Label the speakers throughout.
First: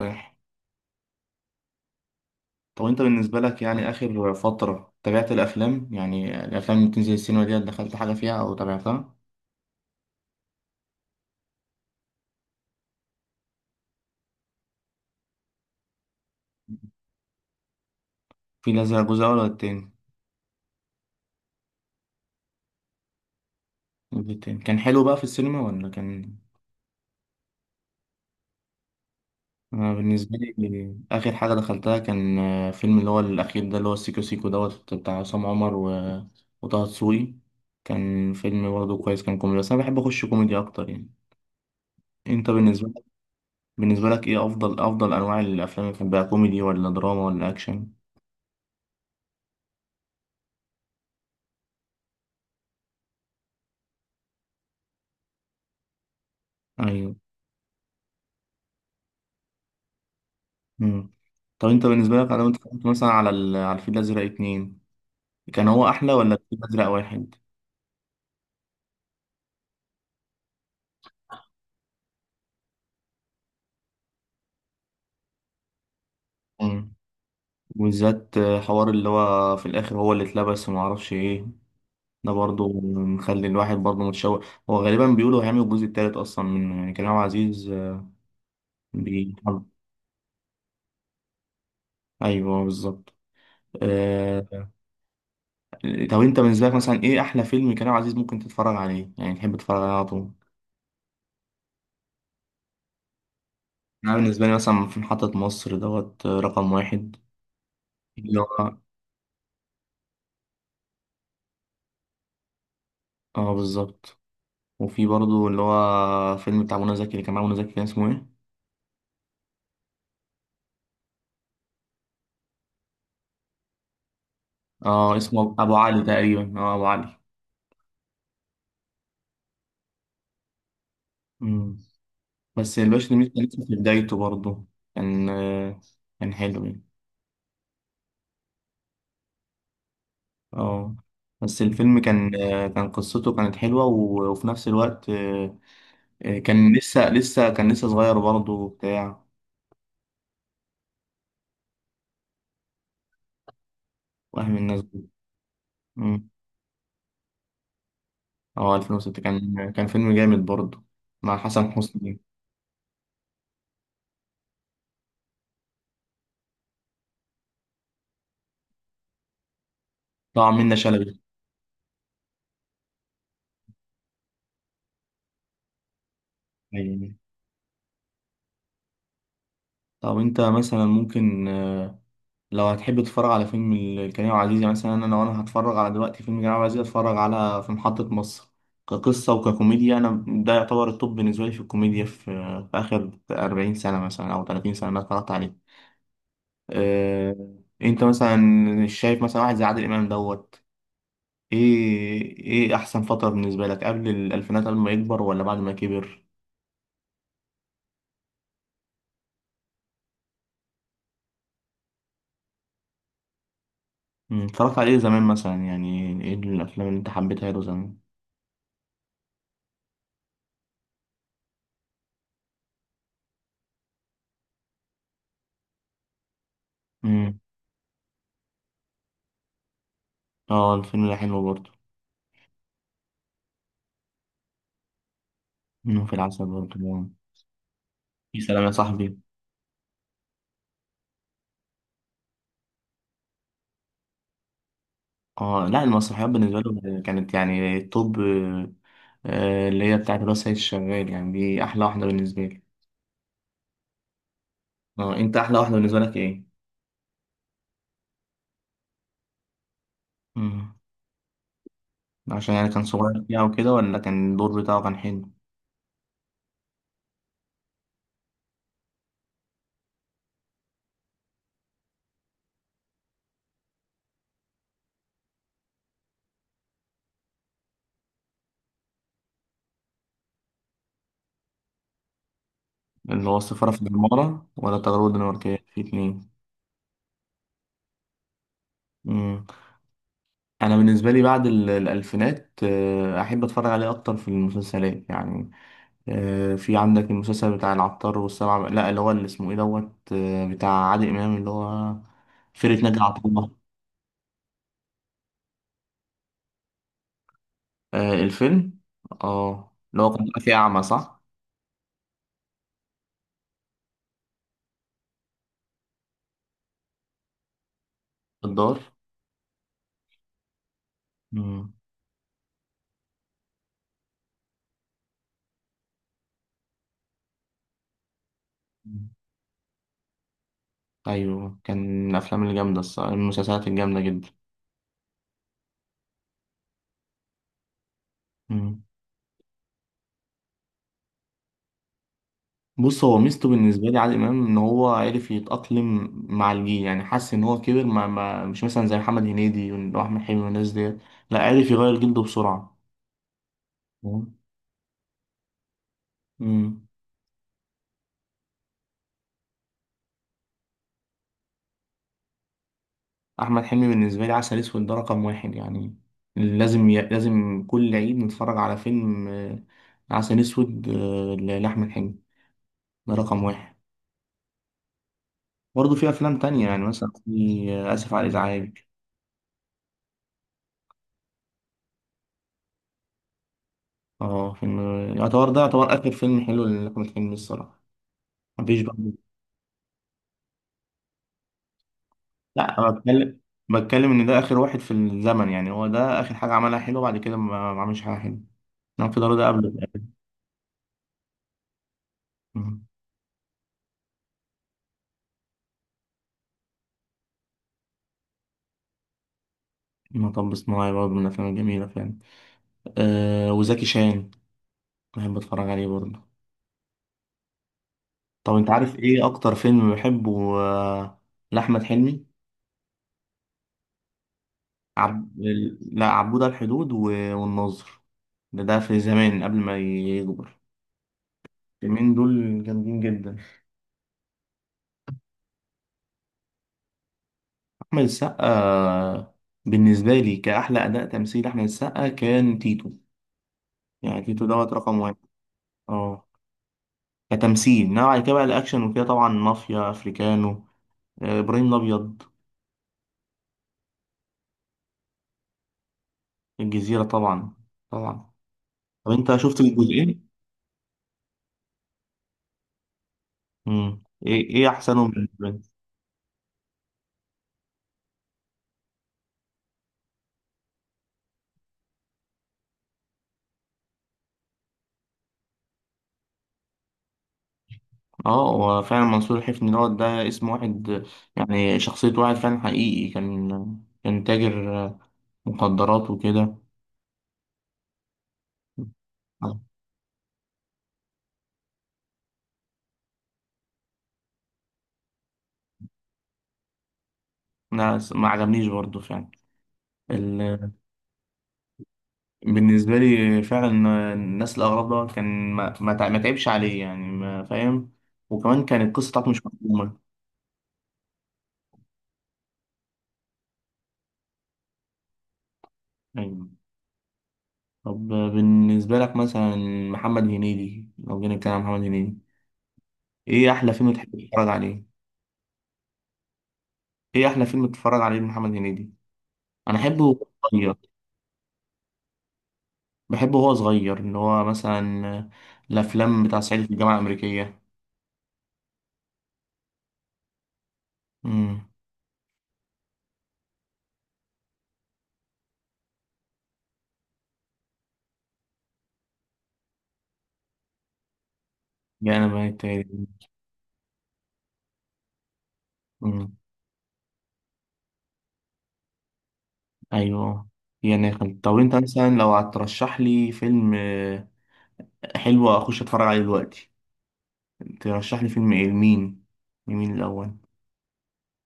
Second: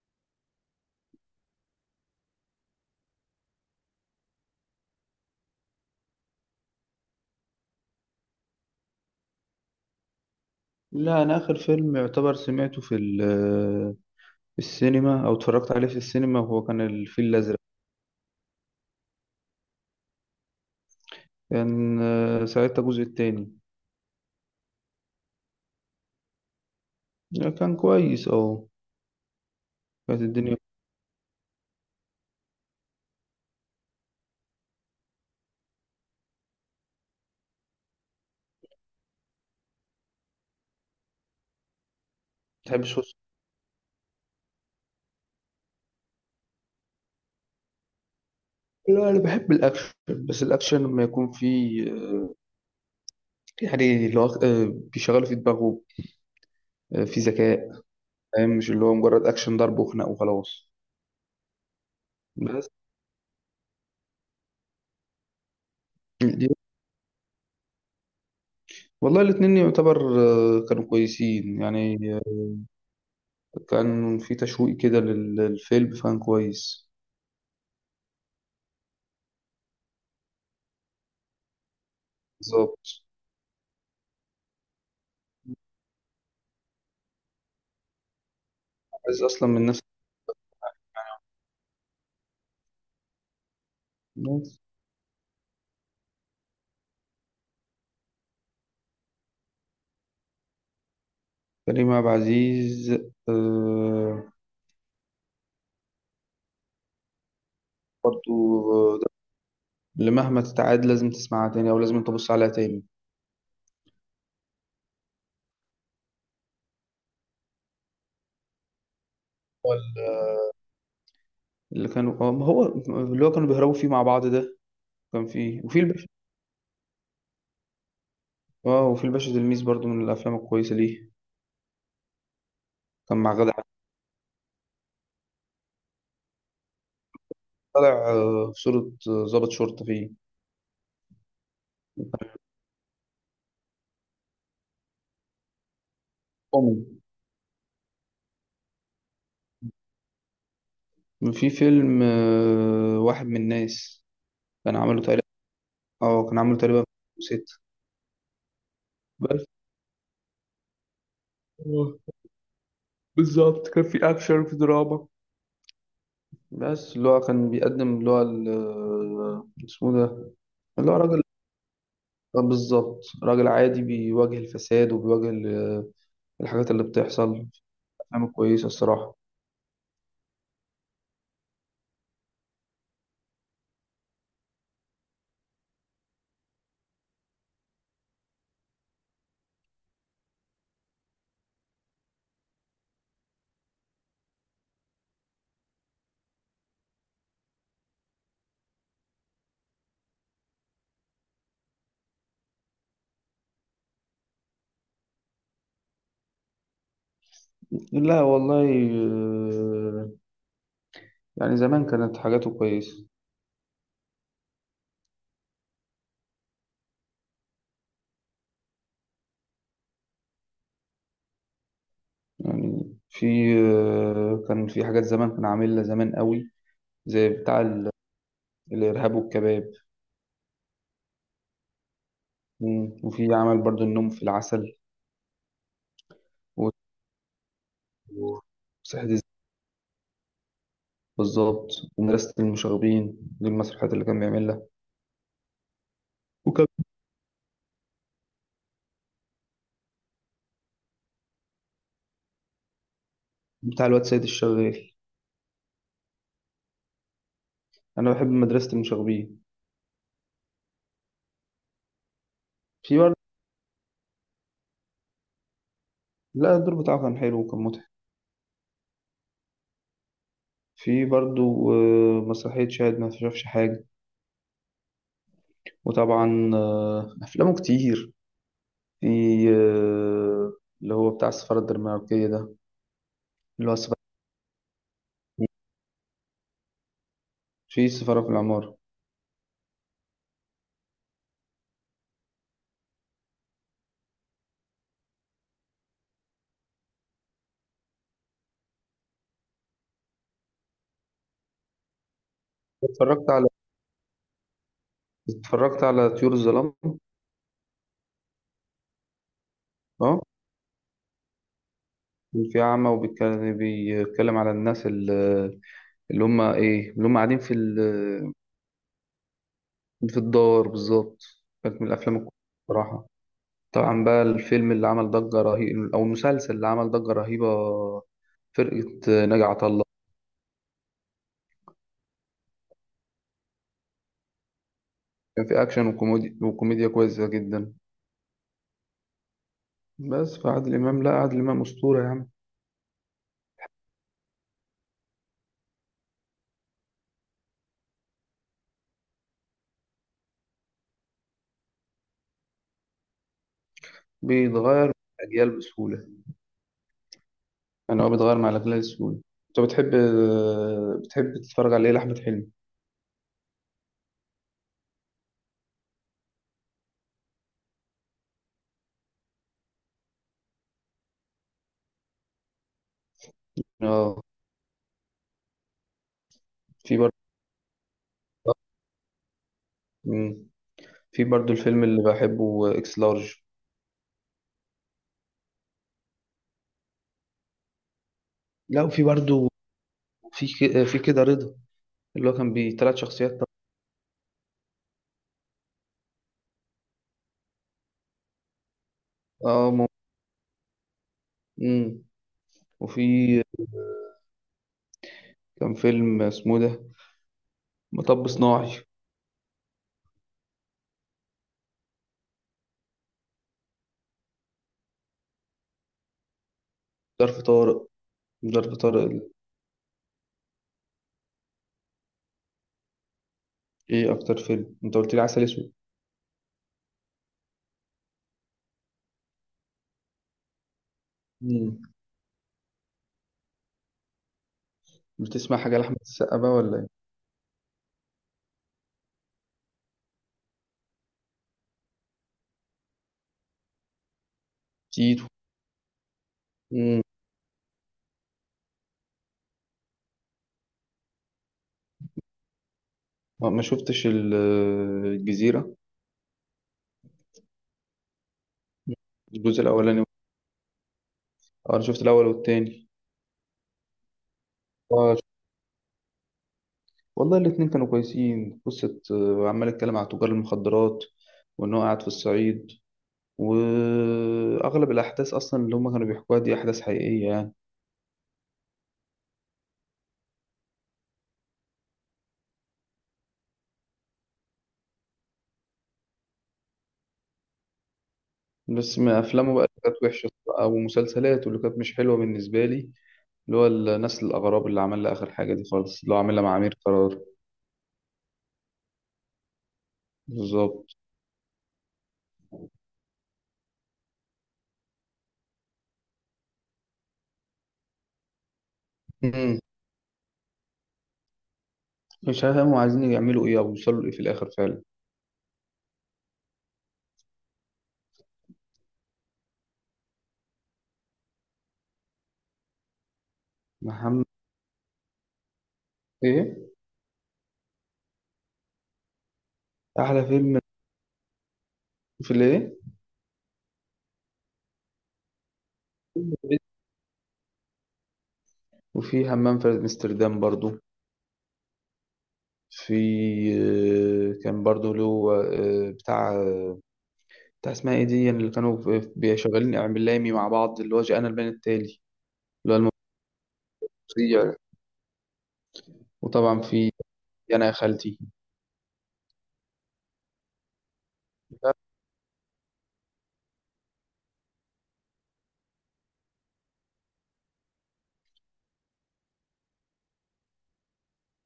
Speaker 1: رايح. طب انت بالنسبة لك يعني آخر فترة تابعت الأفلام؟ يعني الأفلام اللي بتنزل السينما دي دخلت حاجة فيها أو تابعتها؟
Speaker 2: لا انا اخر فيلم يعتبر سمعته في السينما او اتفرجت عليه في السينما هو كان الفيل الازرق.
Speaker 1: في لازم جزء أول ولا التاني؟
Speaker 2: كان ساعتها الجزء التاني.
Speaker 1: الجزء التاني كان حلو بقى في السينما ولا كان؟
Speaker 2: لا، كان كويس اه.
Speaker 1: أنا
Speaker 2: كانت
Speaker 1: بالنسبة
Speaker 2: الدنيا ما
Speaker 1: لي آخر حاجة دخلتها كان فيلم اللي هو الأخير ده اللي هو السيكو سيكو دوت بتاع عصام عمر وطه دسوقي. كان فيلم برضه كويس، كان كوميدي، بس أنا بحب أخش كوميدي أكتر يعني. أنت بالنسبة
Speaker 2: بتحبش
Speaker 1: لك،
Speaker 2: وص-
Speaker 1: بالنسبة لك إيه أفضل أفضل أنواع الأفلام اللي بتحبها؟ كوميدي ولا دراما ولا أكشن؟
Speaker 2: لا انا بحب الاكشن، بس الاكشن لما يكون فيه يعني اللي هو بيشغله في دماغه،
Speaker 1: أيوه.
Speaker 2: في ذكاء. فاهم، مش اللي هو مجرد اكشن ضرب وخناق وخلاص.
Speaker 1: مم. طب انت بالنسبه لك لو انت
Speaker 2: بس
Speaker 1: اتفرجت مثلا على الفيل الازرق اتنين، كان هو احلى ولا
Speaker 2: دي-
Speaker 1: الفيل الازرق واحد؟
Speaker 2: والله الاتنين يعتبر كانوا كويسين يعني، كان في تشويق كده للفيلم فكان كويس.
Speaker 1: مم. وبالذات حوار اللي هو في الاخر، هو اللي اتلبس وما اعرفش ايه، ده برضو
Speaker 2: بالظبط،
Speaker 1: مخلي الواحد برضو متشوق. هو غالبا بيقولوا هيعمل الجزء التالت اصلا منه، يعني كريم عبد العزيز
Speaker 2: عايز
Speaker 1: بيحب.
Speaker 2: اصلا من نفس
Speaker 1: ايوه بالظبط.
Speaker 2: الناس.
Speaker 1: آه... طب انت بالنسبه لك مثلا ايه احلى فيلم كريم عبد العزيز ممكن تتفرج عليه، يعني تحب تتفرج عليه على طول؟
Speaker 2: كريم عبد العزيز
Speaker 1: انا
Speaker 2: آه.
Speaker 1: بالنسبه لي مثلا في محطه مصر دوت، رقم واحد.
Speaker 2: برضو
Speaker 1: اللي هو
Speaker 2: ده اللي مهما تتعاد لازم تسمعها تاني او لازم تبص عليها تاني.
Speaker 1: اه بالظبط. وفي برضه اللي هو فيلم بتاع منى زكي، اللي كان مع منى زكي كان اسمه ايه؟
Speaker 2: ولا اللي كانوا ما هو اللي هو كانوا بيهربوا فيه مع بعض ده.
Speaker 1: اه
Speaker 2: كان
Speaker 1: اسمه
Speaker 2: فيه
Speaker 1: ابو
Speaker 2: وفي
Speaker 1: علي
Speaker 2: الباشا.
Speaker 1: تقريبا، اه ابو علي.
Speaker 2: اه، وفي الباشا تلميذ برضو من الافلام الكويسه ليه.
Speaker 1: مم. بس الباشا
Speaker 2: كان
Speaker 1: تلميذ
Speaker 2: مع
Speaker 1: كان
Speaker 2: غادة
Speaker 1: لسه في
Speaker 2: عادل.
Speaker 1: بدايته برضه. كان كان حلو يعني.
Speaker 2: طالع في صورة ضابط شرطة فيه.
Speaker 1: اه. بس الفيلم كان كان قصته كانت حلوة وفي نفس الوقت كان
Speaker 2: كوميدي.
Speaker 1: لسه كان لسه صغير برضه وبتاع.
Speaker 2: في فيلم واحد من الناس.
Speaker 1: وهم
Speaker 2: كان
Speaker 1: الناس
Speaker 2: عامله
Speaker 1: دي.
Speaker 2: تقريبا. اه
Speaker 1: مم.
Speaker 2: كان عامله تقريبا ست.
Speaker 1: اه 2006
Speaker 2: بس
Speaker 1: كان فيلم جامد برضه، مع حسن
Speaker 2: آه،
Speaker 1: حسني.
Speaker 2: بالظبط كان في اكشن وفي دراما. بس اللي هو كان بيقدم اللي هو اسمه ده
Speaker 1: طبعا منة
Speaker 2: اللي هو
Speaker 1: شلبي.
Speaker 2: راجل، بالظبط راجل عادي بيواجه الفساد وبيواجه الحاجات اللي
Speaker 1: أيوة.
Speaker 2: بتحصل. أفلام كويسة الصراحة.
Speaker 1: طب انت مثلا ممكن لو هتحب تتفرج على فيلم كريم عبد العزيز، يعني مثلا انا لو انا هتفرج على دلوقتي فيلم كريم عبد العزيز هتفرج على في محطة مصر. كقصة وككوميديا انا ده يعتبر التوب بالنسبة لي في الكوميديا، في اخر 40 سنة مثلا او 30 سنة انا اتفرجت عليه. أه... انت مثلا شايف مثلا واحد زي عادل امام دوت، ايه ايه احسن فترة بالنسبة لك؟ قبل الالفينات، قبل ما يكبر، ولا بعد ما كبر؟
Speaker 2: لا والله، آه، يعني زمان كانت حاجاته كويسة.
Speaker 1: مم، اتفرجت عليه زمان مثلا؟ يعني ايه الافلام اللي انت حبيتها له زمان؟
Speaker 2: يعني في، كان في حاجات زمان كان عاملها زمان قوي، زي
Speaker 1: امم.
Speaker 2: الإرهاب والكباب.
Speaker 1: اه الفيلم ده حلو برضه.
Speaker 2: وفي عمل برضو النوم في العسل،
Speaker 1: منهم في العسل
Speaker 2: و-
Speaker 1: برضه. يا
Speaker 2: وصحة
Speaker 1: سلام يا صاحبي.
Speaker 2: الز- بالظبط. ومدرسة المشاغبين دي المسرحيات اللي كان بيعملها.
Speaker 1: اه، لا المسرحيات بالنسبه
Speaker 2: وكان
Speaker 1: لهم كانت يعني الطب. اللي هي بتاعت الواد سيد الشغال يعني، دي احلى واحده بالنسبه لي.
Speaker 2: بتاع الواد سيد الشغال.
Speaker 1: اه انت احلى واحده بالنسبه لك ايه؟
Speaker 2: انا بحب مدرسة المشاغبين.
Speaker 1: امم. عشان يعني كان
Speaker 2: في برضه.
Speaker 1: صغير فيها وكده، ولا كان الدور بتاعه كان حلو؟
Speaker 2: لا الدور بتاعه كان حلو وكان مضحك. في برضه مسرحية شاهد ما شافش حاجة. وطبعا أفلامه كتير. في آه، اللي هو بتاع السفارة الدنماركية ده.
Speaker 1: اللي هو السفاره
Speaker 2: اللي هو
Speaker 1: في
Speaker 2: السفارة،
Speaker 1: العماره ولا التجربه الدنماركيه في اتنين؟
Speaker 2: في السفارة في العمارة.
Speaker 1: امم. انا بالنسبه لي بعد الالفينات احب اتفرج عليه اكتر في المسلسلات يعني. في عندك المسلسل بتاع العطار والسبع، لا اللي هو اللي اسمه ايه دوت، بتاع عادل امام اللي هو فرقة ناجي عطا
Speaker 2: اتفرجت على،
Speaker 1: الله.
Speaker 2: اتفرجت على طيور الظلام.
Speaker 1: الفيلم، اه اللي هو كان
Speaker 2: اه،
Speaker 1: طالع فيه اعمى صح؟
Speaker 2: كان في أعمى وبيتكلم، بيتكلم على الناس اللي هم إيه، اللي هم قاعدين في
Speaker 1: في الدار.
Speaker 2: في الدار بالظبط.
Speaker 1: مم.
Speaker 2: كانت من الأفلام الكويسة بصراحة. طبعا بقى الفيلم اللي عمل ضجة رهيبة، أو المسلسل اللي عمل ضجة رهيبة، فرقة ناجي عطا الله.
Speaker 1: ايوه، كان من الافلام الجامده الصراحه، المسلسلات الجامده جدا.
Speaker 2: كان في أكشن وكوميديا، وكوميديا كويسة جدا.
Speaker 1: مم.
Speaker 2: بس فعادل إمام، لا عادل إمام أسطورة يا عم.
Speaker 1: بص، هو ميزته بالنسبه لي عادل امام ان هو عرف يتاقلم مع الجيل، يعني حس ان هو كبر، ما مش مثلا زي محمد هنيدي واحمد حلمي والناس ديت. لا عرف يغير جلده بسرعه. مم.
Speaker 2: بيتغير مع الأجيال بسهولة.
Speaker 1: مم.
Speaker 2: يعني هو بيتغير مع الأجيال بسهولة. أنت بتحب بتحب تتفرج على إيه لأحمد حلمي؟
Speaker 1: احمد حلمي بالنسبه لي عسل اسود ده رقم واحد يعني. لازم كل عيد نتفرج على فيلم عسل اسود، لاحمد حلمي، ده رقم واحد.
Speaker 2: آه.
Speaker 1: برضه في افلام تانية، يعني
Speaker 2: في
Speaker 1: مثلا
Speaker 2: برضه.
Speaker 1: في اسف على الازعاج.
Speaker 2: مم. في برضه الفيلم اللي بحبه إكس لارج.
Speaker 1: اه فيلم. يعتبر ده يعتبر اخر فيلم حلو لاحمد حلمي الصراحه، مفيش
Speaker 2: لا
Speaker 1: بقى.
Speaker 2: وفي برضه، في كده رضا اللي هو كان بيه
Speaker 1: لا أنا
Speaker 2: تلات شخصيات.
Speaker 1: بتكلم ان ده اخر واحد في الزمن، يعني هو ده اخر حاجه عملها حلو، بعد كده ما عملش حاجه حلوه. نعم في دار ده قبل.
Speaker 2: اه. مم.
Speaker 1: مم.
Speaker 2: وفي، كان فيلم اسمه ده مطب صناعي.
Speaker 1: مطب صناعي برضه من الافلام الجميله فعلا. آه وزكي شان بحب اتفرج عليه برضه.
Speaker 2: ظرف طارق.
Speaker 1: طب انت
Speaker 2: ظرف
Speaker 1: عارف
Speaker 2: طارق.
Speaker 1: ايه اكتر فيلم بحبه لاحمد حلمي؟
Speaker 2: ايه اكتر فيلم، انت قلت لي
Speaker 1: عب...
Speaker 2: عسل اسود.
Speaker 1: لا عبود على الحدود والناظر. ده في زمان قبل ما يكبر.
Speaker 2: مم.
Speaker 1: الفيلمين دول جامدين جدا.
Speaker 2: بتسمع حاجه لاحمد السقا بقى ولا ايه؟
Speaker 1: احمد السقا بالنسبه لي كاحلى اداء تمثيل احمد السقا كان تيتو، يعني تيتو دوت رقم واحد.
Speaker 2: تيتو.
Speaker 1: اه
Speaker 2: مم.
Speaker 1: كتمثيل، انما بعد كده بقى الاكشن وكده، طبعا مافيا افريكانو، ابراهيم الابيض.
Speaker 2: ما ما شفتش ال- الجزيره.
Speaker 1: الجزيره طبعا، طبعا.
Speaker 2: مم.
Speaker 1: طب انت
Speaker 2: الجزء
Speaker 1: شفت
Speaker 2: الاولاني.
Speaker 1: الجزئين؟
Speaker 2: اه انا شفت الاول والتاني.
Speaker 1: مم. ايه ايه احسنهم
Speaker 2: اه شفت،
Speaker 1: بالنسبه لي؟
Speaker 2: والله الاتنين كانوا كويسين. قصه عمال اتكلم على تجار المخدرات، وان هو قاعد في الصعيد. واغلب الاحداث اصلا اللي هم كانوا بيحكوها دي احداث حقيقيه يعني.
Speaker 1: اه هو فعلا منصور الحفني دوت، ده اسم واحد، يعني شخصيه واحد فعلا حقيقي كان، كان تاجر مخدرات وكده.
Speaker 2: بس ما افلامه بقى اللي كانت وحشه، او مسلسلاته اللي كانت مش حلوه بالنسبه لي، اللي هو النسل الاغراب اللي عملها اخر حاجه دي خالص، اللي هو عاملها مع امير قرار.
Speaker 1: لا ما عجبنيش برضه فعلا. ال...
Speaker 2: بالظبط.
Speaker 1: بالنسبه لي فعلا الناس الاغراب دوت كان، ما تعبش عليه يعني، ما فاهم. وكمان كانت القصه بتاعته مش
Speaker 2: مم.
Speaker 1: مفهومه.
Speaker 2: مش هفهم عايزين يعملوا ايه او يوصلوا لايه في الاخر فعلا.
Speaker 1: ايوه. طب بالنسبه لك مثلا محمد هنيدي، لو جينا نتكلم عن محمد هنيدي، ايه احلى فيلم تحب
Speaker 2: محمد،
Speaker 1: تتفرج عليه؟
Speaker 2: ايه
Speaker 1: ايه احلى فيلم بتتفرج عليه لمحمد هنيدي؟ انا احبه
Speaker 2: احلى
Speaker 1: وهو
Speaker 2: فيلم
Speaker 1: صغير.
Speaker 2: في الايه؟
Speaker 1: بحبه وهو صغير، ان هو مثلا الافلام بتاع صعيدي في الجامعه الامريكيه.
Speaker 2: وفي همام في امستردام برضو.
Speaker 1: امم.
Speaker 2: في كان برضو له آه، بتاع آه، بتاع اسمها ايه دي، يعني اللي كانوا شغالين اعلامي مع بعض، اللي هو جاءنا البيان التالي
Speaker 1: يا انا بقيت.
Speaker 2: اللي هو المفضل.
Speaker 1: امم.
Speaker 2: وطبعا في يا انا يا خالتي.
Speaker 1: ايوه. يا ناخل. طب
Speaker 2: لا،
Speaker 1: انت مثلا لو هترشح لي فيلم حلو اخش اتفرج عليه دلوقتي، ترشح لي فيلم ايه لمين؟ لمين الاول؟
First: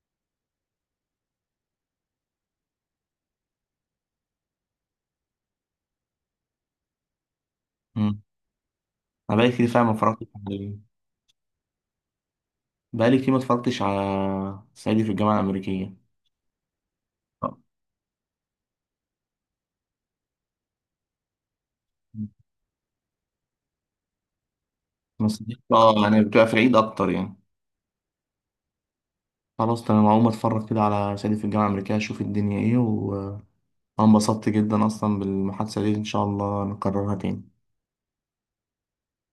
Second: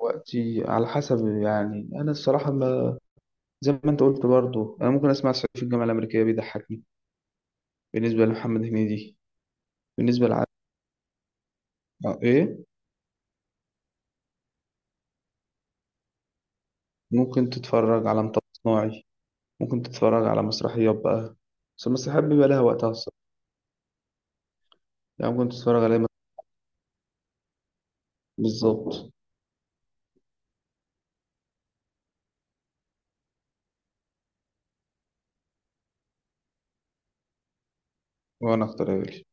Speaker 2: وقتي على حسب يعني. انا الصراحه ما، زي ما انت قلت برضو، انا ممكن اسمع صعيدي في الجامعه الامريكيه، بيضحكني
Speaker 1: امم.
Speaker 2: بالنسبه لمحمد هنيدي.
Speaker 1: انا بقالي كتير فعلا ما اتفرجتش
Speaker 2: بالنسبه لع...
Speaker 1: عليه.
Speaker 2: ايه،
Speaker 1: بقالي كتير ما اتفرجتش على صعيدي في الجامعه الامريكيه.
Speaker 2: ممكن
Speaker 1: آه.
Speaker 2: تتفرج على مطب صناعي، ممكن تتفرج على مسرحيات بقى. بس المسرحيات بيبقى لها وقتها الصراحه، يعني ممكن تتفرج
Speaker 1: اه
Speaker 2: عليها.
Speaker 1: يعني بتبقى في العيد اكتر يعني.
Speaker 2: بالظبط.
Speaker 1: خلاص تمام، هقوم اتفرج كده على صعيدي في الجامعة الأمريكية اشوف الدنيا ايه. وانا انبسطت جدا اصلا بالمحادثة دي، ان شاء الله نكررها تاني.
Speaker 2: وانا اختار ايه؟